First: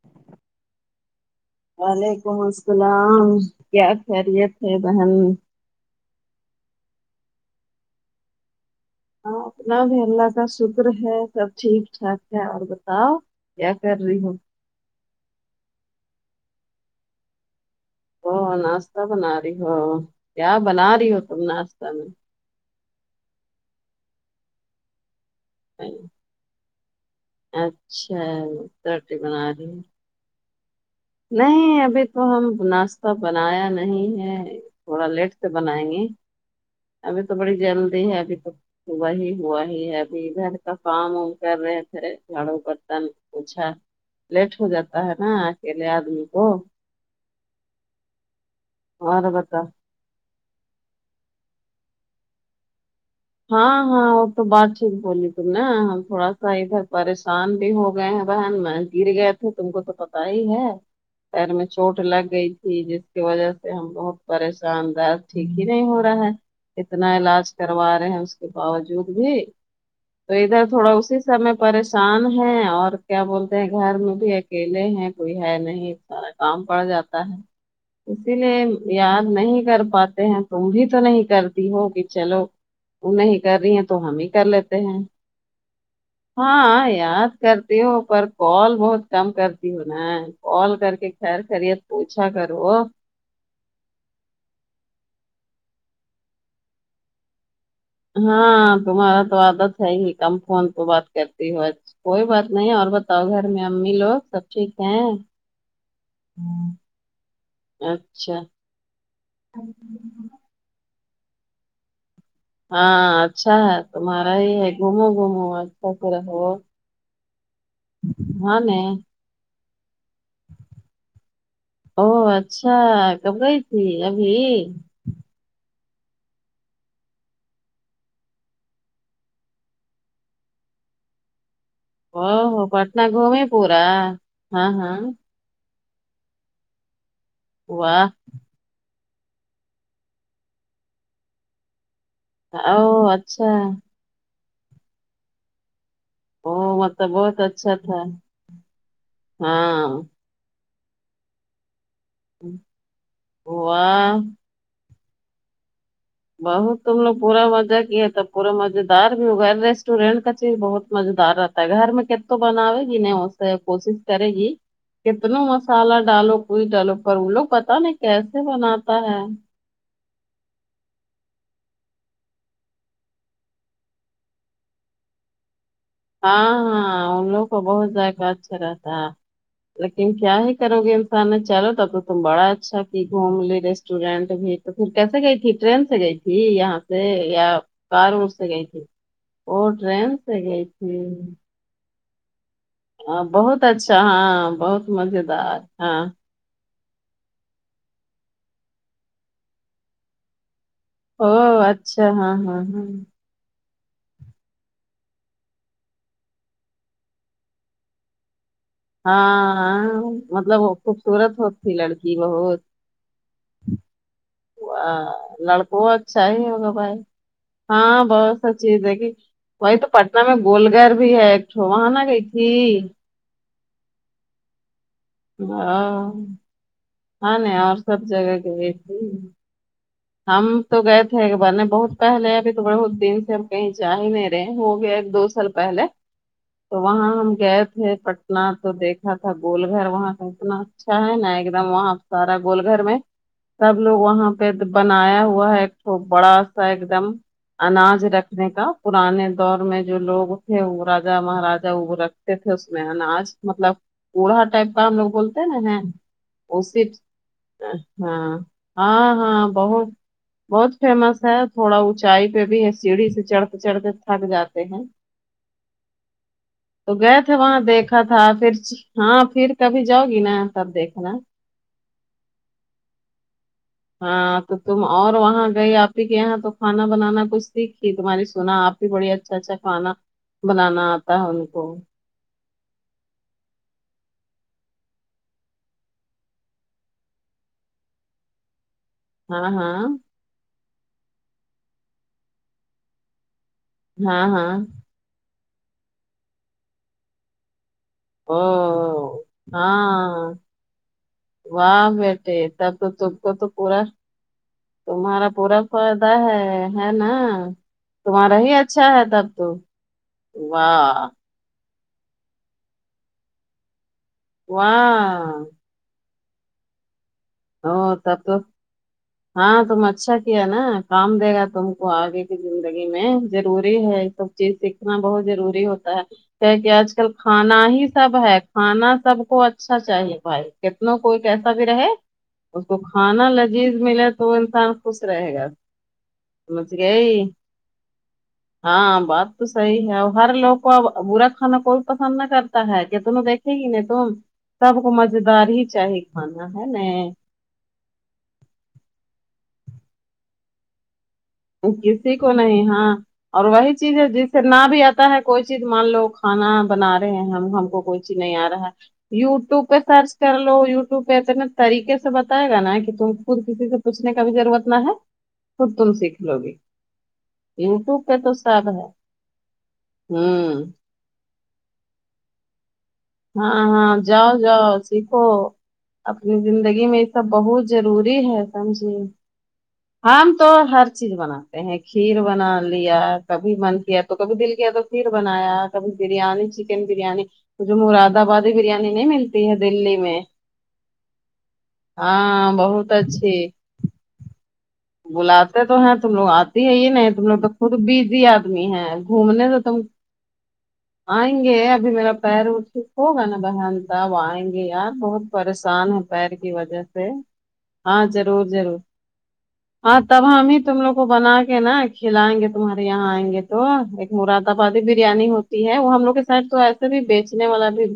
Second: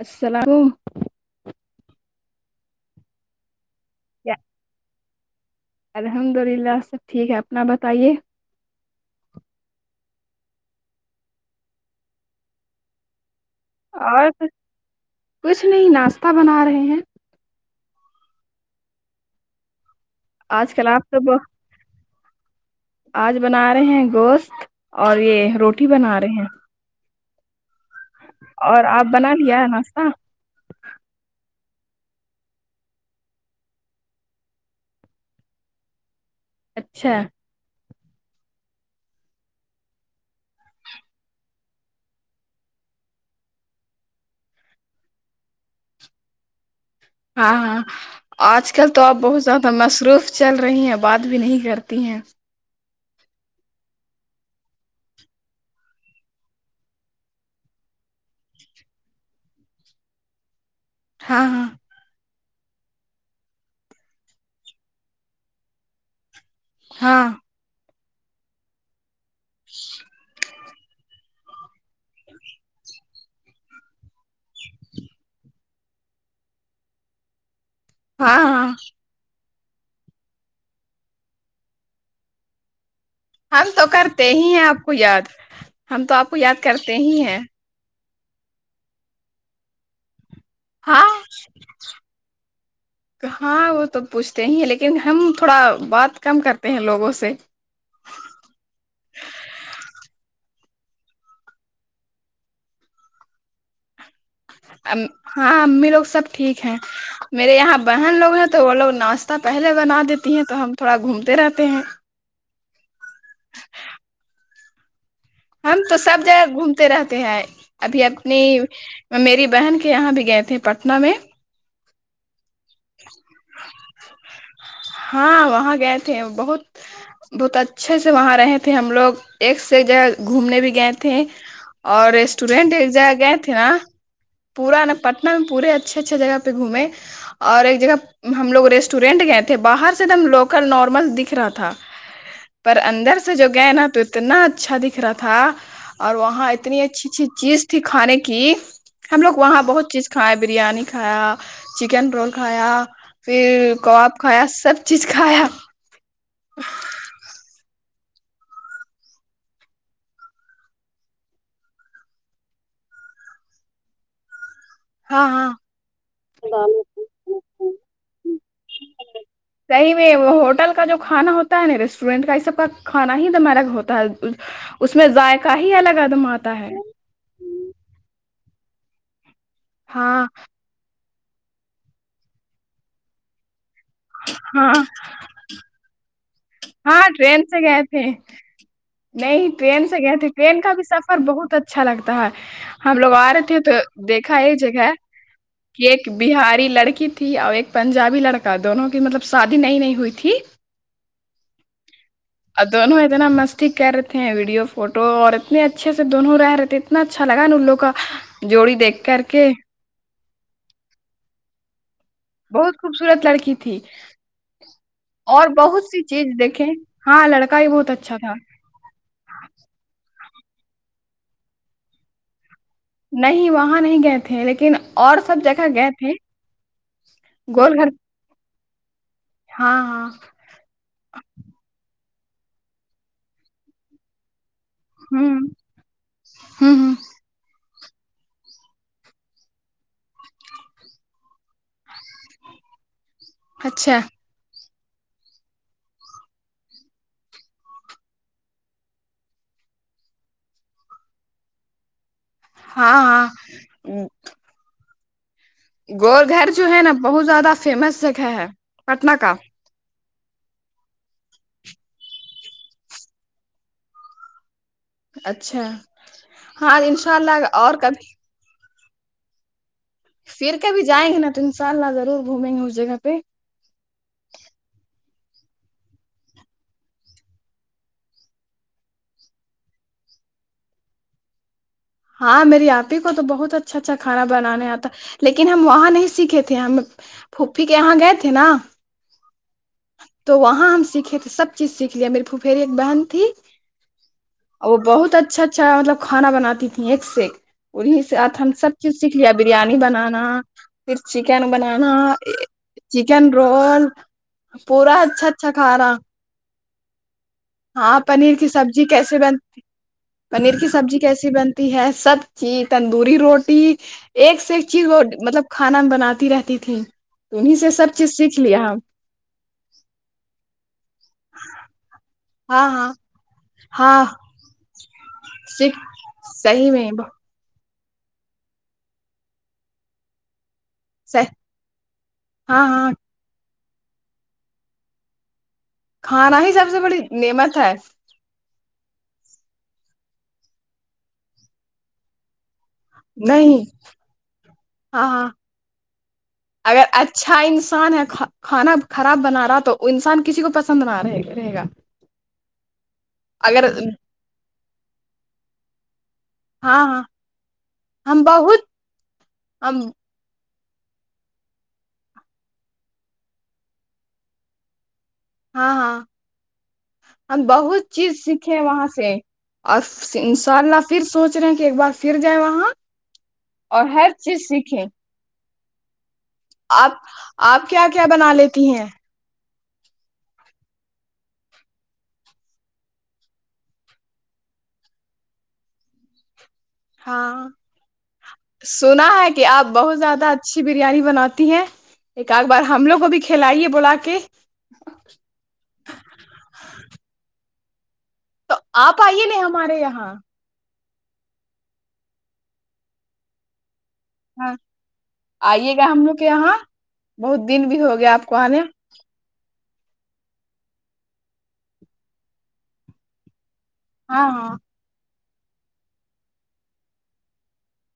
السلام وعلیکم السلام کیا خیریت ہے بہن الحمد اللہ سب ٹھیک ہے اپنا بتائیے ہاں اپنا بھی اللہ کا شکر ہے سب ٹھیک ٹھاک ہے اور بتاؤ کر رہی اور ہو کچھ نہیں ناشتہ بنا رہے ہیں ا ناشتہ بنا رہی ہو کیا آج کل بنا آپ رہی تو ہو تم بہت- ناشتہ میں آج بنا رہے ہیں گوشت اور یہ روٹی بنا رہے ہیں اچھا اور آپ روٹی بنا لیا ہے رہی ہو ناشتہ نہیں ابھی تو ہم ناشتہ بنایا نہیں ہے تھوڑا لیٹ سے بنائیں گے اچھا ابھی تو بڑی جلدی ہے ابھی تو وہی ہوا ہی ہے ابھی گھر کا کام وم کر رہے تھے جھاڑوں برتن اچھا لیٹ ہو جاتا ہے نا اکیلے آدمی کو ہاں ہاں آج کل تو آپ اور بہت بتا زیادہ مصروف چل رہی ہیں بات بھی نہیں کرتی ہیں ہاں ہاں وہ تو بات ٹھیک بولی تم نا ہم تھوڑا سا ادھر پریشان بھی ہو گئے ہیں بہن میں گر گئے تھے تم کو تو پتا ہی ہے ہاں پیر ہاں میں چوٹ لگ گئی تھی جس کی وجہ سے ہم بہت پریشان دار ٹھیک ہی نہیں ہو رہا ہے اتنا ہاں علاج کروا رہے ہیں اس کے باوجود بھی تو ادھر تھوڑا اسی سیں پریشان ہیں اور کیا بولتے ہیں گھر میں بھی اکیلے ہیں کوئی ہے نہیں سارا کام پڑ جاتا ہے اسی ہاں لیے ہاں یاد نہیں کر پاتے ہیں تم بھی تو نہیں کرتی ہو کہ چلو وہ نہیں کر رہی ہیں تو ہم ہی کر لیتے ہیں ہم تو آپ کو یاد ہاں کرتے ہی یاد ہیں کر ہو پر کال بہت کم کرتی ہو نا کال کر کے ہاں خیر خری ہےت پوچھا کرو ہاں وہ تو پوچھتے ہی ہیں لیکن ہم تھوڑا بات کم کرتے ہیں لوگوں سے ہاں تمہارا تو عادت ہے ہی کم فون پہ بات کرتی ہو ا کوئی بات نہیں اور بتاؤ گھر میں امی لوگ سب ٹھیک ہیں ہاں امی لوگ سب ٹھیک ہیں میرے یہاں بہن لوگ اچھا ہیں تو وہ لوگ ناشتہ پہلے بنا دیتی ہیں تو ہم تھوڑا گھومتے رہتے ہیں ہاں اچھا ہے تمہارا یہ ہے گھومو گومو ہم تو سب جگہ گھومتے رہتے ہیں ابھی اپنی ہاں نہیں میری بہن کے یہاں بھی گئے تھے پٹنہ میں او اچھا کب گئی تھی ابھی ہاں وہاں گئے تھے بہت بہت اچھے سے وہاں رہے تھے ہم لوگ ایک سے ایک جگہ گھومنے بھی گئے تھے اور ر اوہ اسٹوڈینٹ ایک پٹنہ جگہ گئے گھومی تھے نا پورا ہاں پورا نا ہاں پٹنہ میں پورے اچھ اچھے اچھے جگہ پہ گھومیں اور ایک جگہ واہ ہم لوگ ریسٹورینٹ گئے تھے باہر سے ایک دم لوکل نارمل دکھ رہا تھا پر اوہ اندر سے جو اچھا گئے نا تو اتنا اچھا دکھ رہا تھا اور وہاں اوہ اتنی اچھی مطلب اچھی بہت چیز اچھا تھی تھا کھانے کی ہم لوگ وہاں بہت ہاں چیز کھایا بریانی کھایا چکن رول کھایا پھر واہ کباب کھایا سب چیز کائے بہت تم لوگ پورا مزہ کیاے تب پورا مزے دار بھی ہوگا ریسٹورینٹ کا چیز بہت مزے دار رہ گھر میں کت تو بناوے گی نہیں اس سے کوشش کرے گی ہاں کتنا ہاں مسالہ ڈالو کوئی ڈالو پر وہ لوگ پتا نہیں کیسے بناتا ہے کہیں بھی وہ ہوٹل کا جو کھانا ہوتا ہے ریسٹورنٹ کا اس وقت کھانا ہی دمارگ ہوتا ہے اس میں ذائق ہی لگا دو ہاں ہاں ان لوگوں کو بہت ذائقہ اچھا رہتا ہے لیکن ہاں کیا ہے کرو گ انسان نے چلو تب تو تم بڑا اچھا کہ گھوم لی رسٹ اسٹوڈینٹ بھی تو ہاں پھر کیسے گئی تھی ٹرین سے گئی تھی ت یہاں سے ہاں ٹرین یا سے گئے تھے کار سے گئی تھی نہیں وہ ٹرین گئے تھے سے گئی کا تھی سفر بہت اچھا لگتا ہے ہم لوگ ہاں، آ رہے تھے بہت تو اچھا دیکھا ہاں یہ جگہ بہت ہے مزیدار کہ ہاں ایک بہاری لڑکی تھی اور ایک پنجابی لڑکا دونوں کی مطلب شادی نہیںئی نہیں ہوئی تھی او اچھا ہاں ہاں اد ہاں ن ن مست ٹ کہ رہتے ہیں ویڈیو فوٹو اور اتنے اچھے سے دونوں رہتے اتنا اچھا لگا نا ان لوگ کا جوڑی دیکھ کر کے ہاں مطلب خوبصورت ہو لڑکی بہت خوبصورت لڑکی تھی اور بہت لڑکوں سی اچھا چیز ہی دیکھیں ہوگا بھائی ہاں لڑکا بھی ہاں اچھا تھا بہت ا جی دیکھی وہی تو پٹنہ میں گول گھر بھی ہے ایک وہاں نہ گئی تھی نہیں وہاں نہیں گئے تھے لیکن اور سب و جگہ گئے تھے ہاں نہیں اور گول گھر سب جگہ گئے تھی ہاں ہاں ہم تو گئے تھے ایک بار نے بہت پہلے ابھی تھ بڑہت دن سے ہم کہیں جا ہی نہیں رہے وہ گیا دو ہوں سال پہلے ہوں تو ہوں وہاں ہم گئے تھ پ اتنا تو دیکھا تھا گول گھر وہاں کا اتنا اچھا ہے نا ایک دم وہاں سارا گول گھر میں سب اچھا لوگ وہاں پہ بنایا ہوا ہے ایکو بڑا سا ایک دم اناج رکھنے کا پرانے دور میں جو لوگ تھے وہ راجا مہاراجا وہ رکھ تھے اس میں ہاں ہاں اناج مطلب کوڑھا ٹائپ کا ہم لوگ ا گور گھر وہ جو ہے نا بہت زیادہ فیمس جگہ ہاں ہے ہاں پٹنہ کا ہاں بہت بہت فیمس ہے تھوڑا اونچائی پہ بھی ہے سیڑھی سے چڑھتے چڑھتے تھک جاتے ہیں اچھا ہاں تو ان شاء گئے تھے اللہ وہاں اور دیکھا کبھی تھا پھر ہاں پھر کبھی جؤ گی نا پھر تب کبھی جائیں دیکھنا گے نا تو ان شاء اللہ ضرور گھومیں گے اس جگہ پہ ہاں تو تم اور وہاں گئی آپ ہی کے یہاں تو کھانا بنانا کچھ سیکھھی تمہاری سنا آپ بڑی اچھا اچھا کھانا بنانا آتا ہے ان کو ہاں میری آپ ہی کو تو بہت اچھا اچھا کھانا بنانے آتا لیکن ہم وہاں نہیں سیکھے تھے ہم پھپھی کے یہاں گئے تھے نا ہاں ہاں تو وہاں ہم سیکھے تھے سب چیز سیکھ لیا میری پھفھیری ایک بہن تھی ہاں ہاں وہ بہت اچھا اچھا مطلب کھانا بناتی تھھی ایک سے وہی سھ او ہم سب چیز سیکھ لیا بریانی بنانا ہاں پھر چکن واہ بنانا بیٹے تب تو تم چکین کو تو رول پورا پورا اچھا تمہارا اچھا پورا کھا رہا فائدہ ہے ہے نا ہاں پنیر تمہارا کی ہی سبزی اچھا ہے کیسے تب تو بنتی پنیر کی سبزی واہ کیسی بن ہے سب چیز تندوری روٹی ایک سے ایک چیز مطلب واہ کھانا بناتی رہتی تھیں ا تب تو ہاں تم اچھا کیا نا کام دے گا تم کو آگے ہاں زندگی ہاں میں ضروری ہے ہاں یہ سب چیز سیکھنا بہت ضروری سیکھ ہوتا ہے کیا کہ صحیح میں آج کل کھانا ہی سب ہے کھانا سب کو اچھا چاہیے بھائی کتن کوئی کیسا بھی رہے اس ہاں کو ہاں کھانا لذیذ ملے تو وہ انسان خوش رہے گا کھانا ہی سب سمجھ سے بڑی گئی نعمت ہے ہاں بات تو صحیح ہے اور ہر لوگ کو اب برا کھانا کوئی پسند نہ کرتا ہے تونوں دیکھے ہی نہیں تم سب کو ہاں مزے ہاں دار ہی چاہے کھانا ہے ن چھا انسان ہے کھانا خراب بنا رہا تو انسان کسی کو پسند نہ رہے رہے گا کسی کو نہیں ہاں اور اگر وہی چیز ہے جس سے نہ بھی اے کھانا ہاں بنا ہاں رہے ہیں ہم ہم کو کوئی چیز ہم نہیں آ بہت رہا ہے یوٹیوب پہ ہم سرچ کر لو یوٹیوب پہ اتنے طریقے سے بتائے گا نا کہ تم خود کسی سے پوچنے کا بھی ضرورت نہ ہے ہاں اتم ہاں سیکھ لو گے ہم بہت یوٹیوب پہ چیز تو سیکھے سب ہے وہاں سے اور ان شاء ہوں اللہ پھر سوچ رہے ہیں کہ ایک بار پھر جائے وہاں ہاں اور ہاں ہر جاؤ چیز جاؤ سیکھیں سکھو اپنی زندگی آپ میں یہ سب بہت آپ کیا کیا ضروری بنا ہے لیتی ہیں سمجھے ہمم تو ہر چیز بنا ہیں کھیر بنا لیا کبھی من کیا تو کبھی دل کیا تو کھیر بنایا کبھی بریانی چی بریانی ہاں جو مراد آبادی بریانی نہیں سنا ہے کہ ملتی آپ دلی بہت میں زیادہ اچھی بریانی بناتی ہیں ایک آت ہاں بار ہم بہت لوگ کو بھی اچھی کھلائیے بلا کے بلاتے تو ہیں تم لوگ آتی ہے ہی نہیں تم لوگ تو خ تو بزی تو آدمی ہیں آپ آئیے نا گھومنے سے ہمارے تم یہاں آئیں گے ابھی میرا پیر ا ٹیک ہوگا نا بہن تاب آئیں ہاں گے یار بہت آئیے پریشان گا ہے ہم لوگ کے پیر کی یہاں وجہ سے بہت دن بھی ہو ہاں گیا آپ کو ضرور آنے ضرور ہاں تب ہم ہی تم لوگ کو بنا کے نا کھلائیں گے تمہارے یہاں آئیں گے تو ایک ہاں مراد ہاں آباد بریانی ہوتی ہے وہ ہم لوگ کے ساتھ تو ایسے بھی بیچنے والا بھی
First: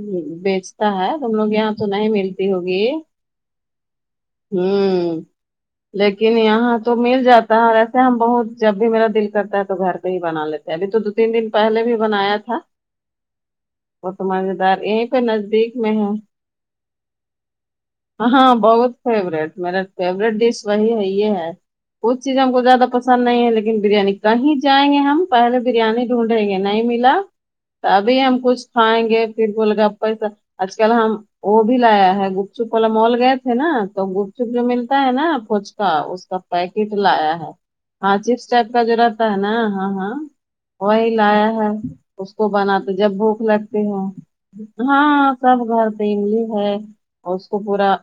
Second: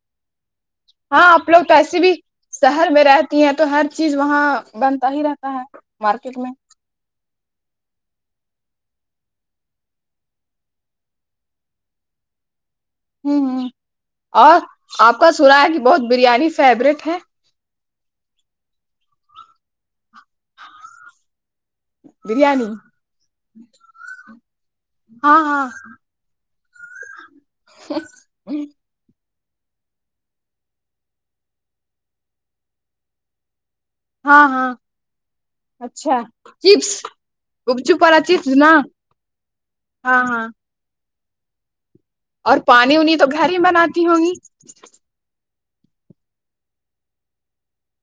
بیچ ہے ہاں تم آپ لوگ یہاں تو ایسے نہیں بھی ملتی ہوگی شہر میں رہتی ہیں تو ہر چیز وہاں بنتا ہوں ہی رہتا ہے لیکن مارکیٹ میں یہاں تو مل جاتا ہے اور ایسے ہم بہت جب بھی میرا دل کرتا ہے تو گھر پہ ہی بنا لیتے یبھی تو دو تین دن پہلے بھی بنایا تھا ہوں ہوں وہ تو مزہ اور دار ایک آپ کا سنا نزدیک کہ میں بہت ہے بریانی فیوریٹ ہے ہاں بہت فیوریٹ میرا فیوریٹ ڈیش وہی ہے یہ ہے کچھ چیز ہم کو بریانی زیادہ پسند نہیں ہے لیکن بریانی کہیں جائیں گے ہم ہاں پہلے ہاں بریانی ڈھونڈیں گے نہیں ملا ابھی ہم کچھ کھائیں گے پھر گول گپاسا آج کل ہم وہ بھی لایا ہے گپ چپ والا مال گیا ہے نا تو گپ ہاں چپ جو ہاں ملتا ہے نا پچ کا اچھا اس کا پیکٹ چپس لایا ہے گپ چپ ہاں والا چپس نا ٹائپ کا جو رہتا ہے نا ہاں ہاں وہی لایا ہے اس کو اور بناتے پانی جب وانی تو بھوک گھر ہی لگتی ہے بناتی ہوں گی ہاں سب گھر پہ املی ہے اور اس کو پورا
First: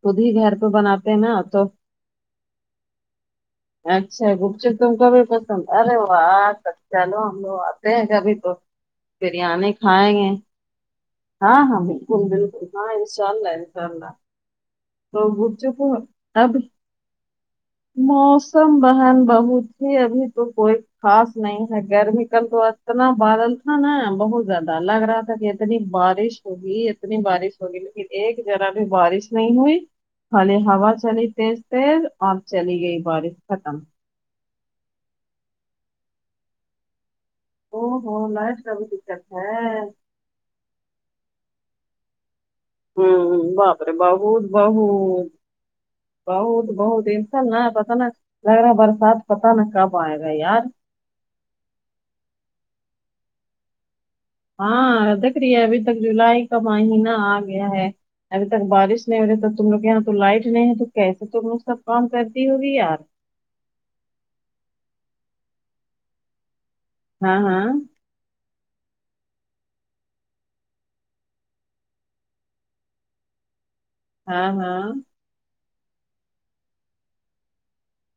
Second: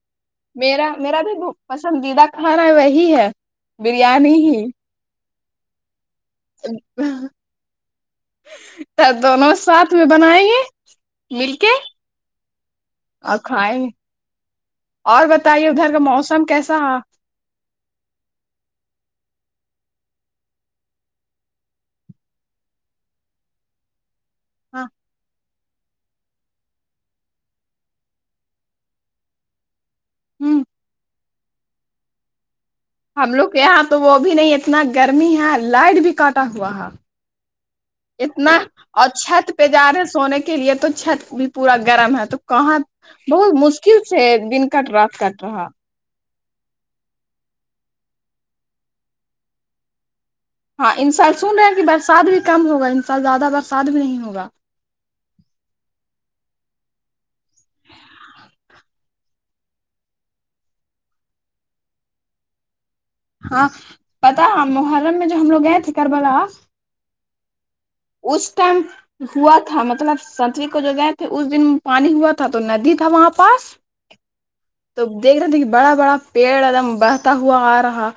خود ہی گھر پہ میرا بناتے ہیں میرا نا بھی تو پسندیدہ کھانا ہے وہی ہے اچھا بریانی گپ ہی چپ تم کو بھی پسند ارے واہ آ اچا لو ہم لوگ آتے ہیں کبھی تو تو دونوں بریانی ساتھ میں کھائیں گے بنائیں مل ہاں کے ہاں بالکل بالکل ہاں ان شاء اور اللہ کھائیں انشاء گے اللہ اور بتائیے ادھر کا موسم [unintelligible] کیسا ہے؟ موسم بہن بہت ہے ابھی تو کوئی خاص نہیں ہے گرمی کا تو اتنا بادل تھا نا بہت زیادہ ہاں لگ رہا تھا کہ اتنی بارش ہوگی اتنی بارش ہوگی لیکن ایک جرا بھی بارش نہیں ہوئی خالی ہ ہوا چلی تیز تیز اور چلی گئی ہم بارش لوگ ختم یہاں تو وہ بھی نہیں اتنا گرمی ہے لائٹ بھی کاٹا ہوا ہے او ہو اتنا لائٹ کا بھی ا دقت چھت پہ ہے جا رہے سونے کے کے لیے تو چھت بھی پورا گرم ہے تو کہاں بہت ہوں باپ رے مشکل سے بہت دن کٹ رات بہت کٹ رہا بہت بہت انسا ن پتا نا لگ رہا ہے برسات پتا نا کب آئے گا یار ہاں ان سال سن رہے ہیں کہ برسات بھی کم ہوگا ان سال زیادہ برسات بھی نہیں ہوگا ہاں دیکھ رہی ہے ابھی تک جولائی کا مہینہ آ گیا ہے ابھی تک بارش نہیں ہو رہی تو تم لوگ یہاں تو لائٹ نہیں ہے تو کیسے تم لوگ سب کام کرتی ہوگی یار ہاں پتہ ہے محرم میں جو ہم لوگ گئے تھے کربلا ہاں ہاں اس ٹائم ہوا تھا مطلب ستو کو جو گئے تھے اس دن پانی ہوا تھا تو ندی تھا وہاں پاس ہاں ہاں تو دیکھ رہے دیک بڑا بڑا پیڑ ایکم بڑھتا ہوا آ رہا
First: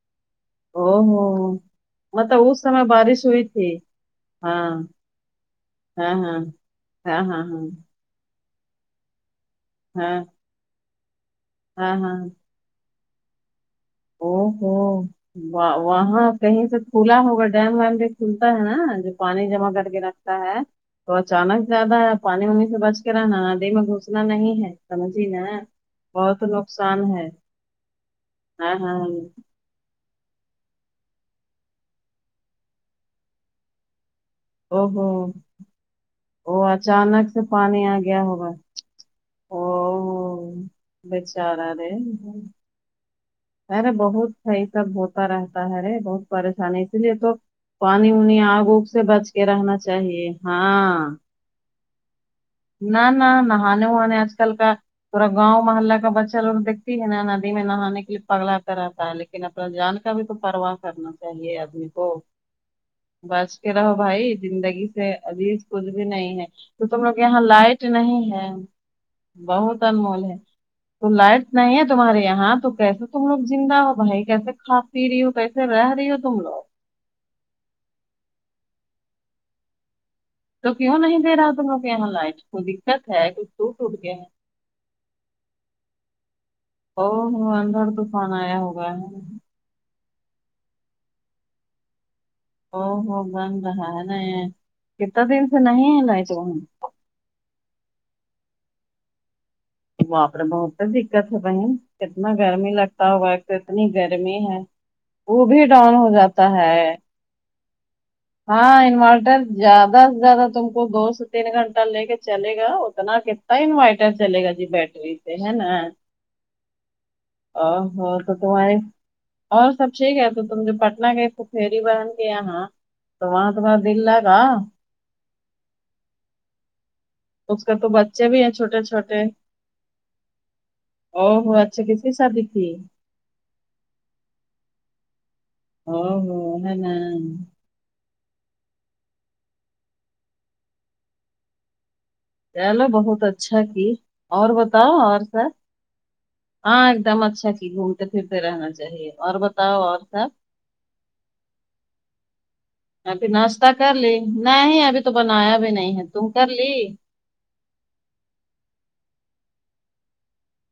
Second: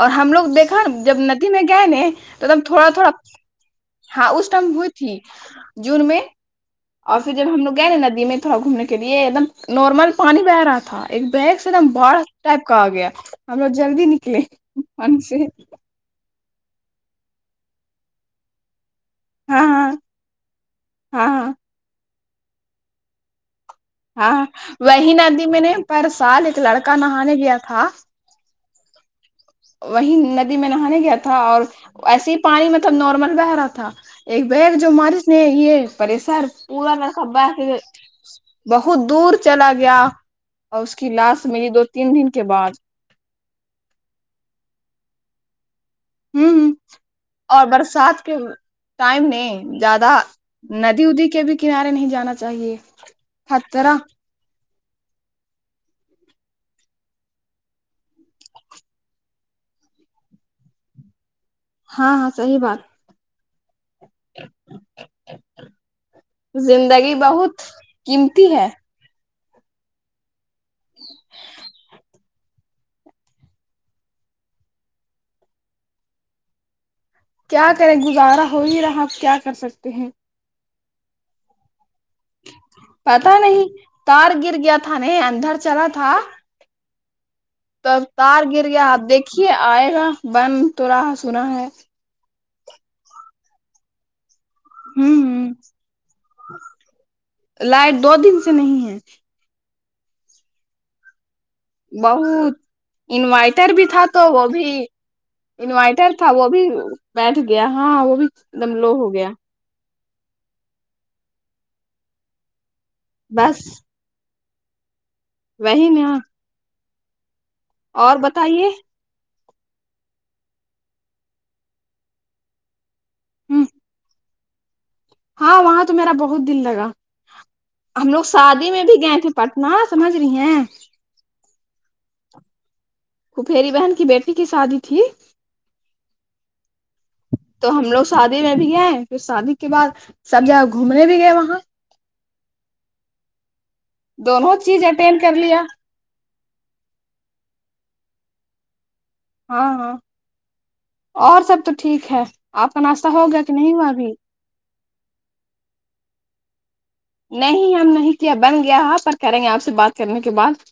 اور ہم لوگ دیکھا او جب ہو ندی میں گئے نے تو تب تھوڑا تھوڑا تھے ہاں اس ٹائم ہوئی تھی جون ہاں میں ہاں اور ہاں پھر ہاں جب ہم ہاں لوگ گئے ندی میں تھوڑا گھومنے کے لیے ایک دم نارمل ہاں پانی بہہ رہا تھا ایک بیگ سے ایک دم ہاں باڑ ہاں ٹائپ کا آگیا ہم لوگ جلدی او نکلے ہو پانی سے وہاں کہیں سے کھلا ہوگا ڈیم ویم بھی کھلتا ہے جو پانی ہاں جمع کر ہاں کے رک تا ہے تو ہاں اچانک زیادہ ہے پانی وانی سے بچ کے رہنا دن میں گھس ہاں وہی ندی میں نے پر بہت سال ایک لڑکا نقصان ہے نہانے گیا تھا ہاں ہاں ہاں وہی ندی میں نہانے گیا تھا اور ایسے ہی پانی مطلب نارمل بہہ رہا تھا ایک بیگ او جو ہو مرس نے یہ پریشر او پورا ن اچانک کبا سے پھر پانی آ گیا ہوگا بہت دور او چلا گیا اور اس کی لاش ملی بیچارہ دو رے تین دن کے بعد ارے بہت صحیح سب ہوتا رہتا ہے رے بہت ہوں پریشانی اس لیے تو اور پانی برسات کے وانی آگ وگ سے ٹائم بچ کے نہیں رہنا زیادہ چاہیے ندی ہاں ادی کے بھی کنارے نہیں جانا چاہیے نہ نہ نہانے خطرہ وانے آج کل کا پورا گاؤں محلہ کا بچہ لوگ دیکتی ہے نا ندی میں نہانے کے لیے پگلا تا رہتا ہے لیکن اپنا جان کا بھی تو پرواہ کرنا چاہیے اب ہاں ہاں صحیح بات بس کے رہو بھائی زندگی سے ابھی کچھ بھی نہیں ہے تو تم زندگی لوگ یہاں بہت لائٹ نہیں ہے قیمتی بہت انمول ہے تو لائٹ نہیں ہے تمہارے یہاں تو کیسے تم لوگ زندہ ہو بھائی کیسے کھا پی رہی ہو کیسے رہ رہی ہو تم لوگ کیا کریں گزارا ہو ہی رہا اب کیا کر سکتے ہیں تو کیوں نہیں دے رہا تم لوگ کے یہاں لائٹ کوئی دقت ہے پتا کچھ نہیں ٹوٹ ٹوٹ گیا تار ہے گر گیا تھا نے اندر چلا تھا او ہو ہم تو اب تار گر گیا آپ دیکھیے آئے گا بن تو رہا سنا ہے او ہو بن رہا ہے نے کتنا دن ہوں سے نہیں ہے لائٹ وہا لائٹ دو دن سے نہیں ہے پاپ رے بہت دکت ہے بہن کتنا بہت گرمی لگتا ہوگا ایک تو انوائٹر بھی اتنی تھا تو گرمی وہ ہے بھی وہ بھی ڈاؤن ہو انوائٹر تھا جاتا وہ بھی ہے بیٹھ گیا ہاں وہ بھی ایک ہاں دم لو ہو گیا انورٹر زیادہ سے زیادہ تم کو دو سے تین گھنٹہ لے کے چلے گا اتنا کتنا بس انوائٹ ٹر چلے گا جی بیٹری وہی نا آ اور ہور بتائیے کٹواے اور سب ٹھیک ہے تو تم جو پٹنہ گے [unintelligible] بہن کے یہاں تو وہاں ہ تمہارا دل لاگ آآ ہاں وہاں تو میرا بہت دل لگا اس کا تو ہم لوگ بچے بھی ہیں شادی میں چھوٹے بھی گئے چھوٹے تھے پٹنہ سمجھ رہی ہیں او ہوں اچھا کس کی شادی تھی پھوپیری بہن کی بیٹی کی شادی تھی آ ہاں ہے نہ تو ہم لوگ شادی میں بھی گئے پھر سادی کے بعد سب جگہ گھومنے بھی گئے وہاں چلو بہت اچھا کیے اور دونوں چیز بتاؤ اور اٹینڈ کر سب لیا آ ایک دم اچھا کی گھومتے پھرتے رہنا چاہیے اور ہاں بتاؤ ہاں اور سب اور سب تو ٹھیک ہے آپ کا ناشتہ ہو ابھی گیا کہ ناشتہ نہیں ہوا کر ابھی لی نہیں ابھی تو بنایا بھی نہیں ہے تم کر لی نہیں ہم نہیں کیا بن گیا ہے پر کریں گے آپ سے بات کرنے کے بعد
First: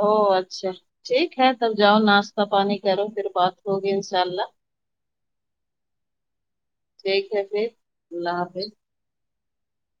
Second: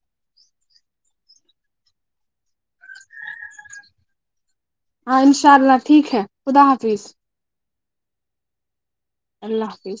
او اچھا ٹھیک ہے تب جاؤ ناشتہ پانی کرو فیر بات ہوگی انشاء اللہ ہاں ان شاء اللہ ٹھیک ہے خدا حافظ ٹھیک ہے فیر اللہ حافظ اللہ حافظ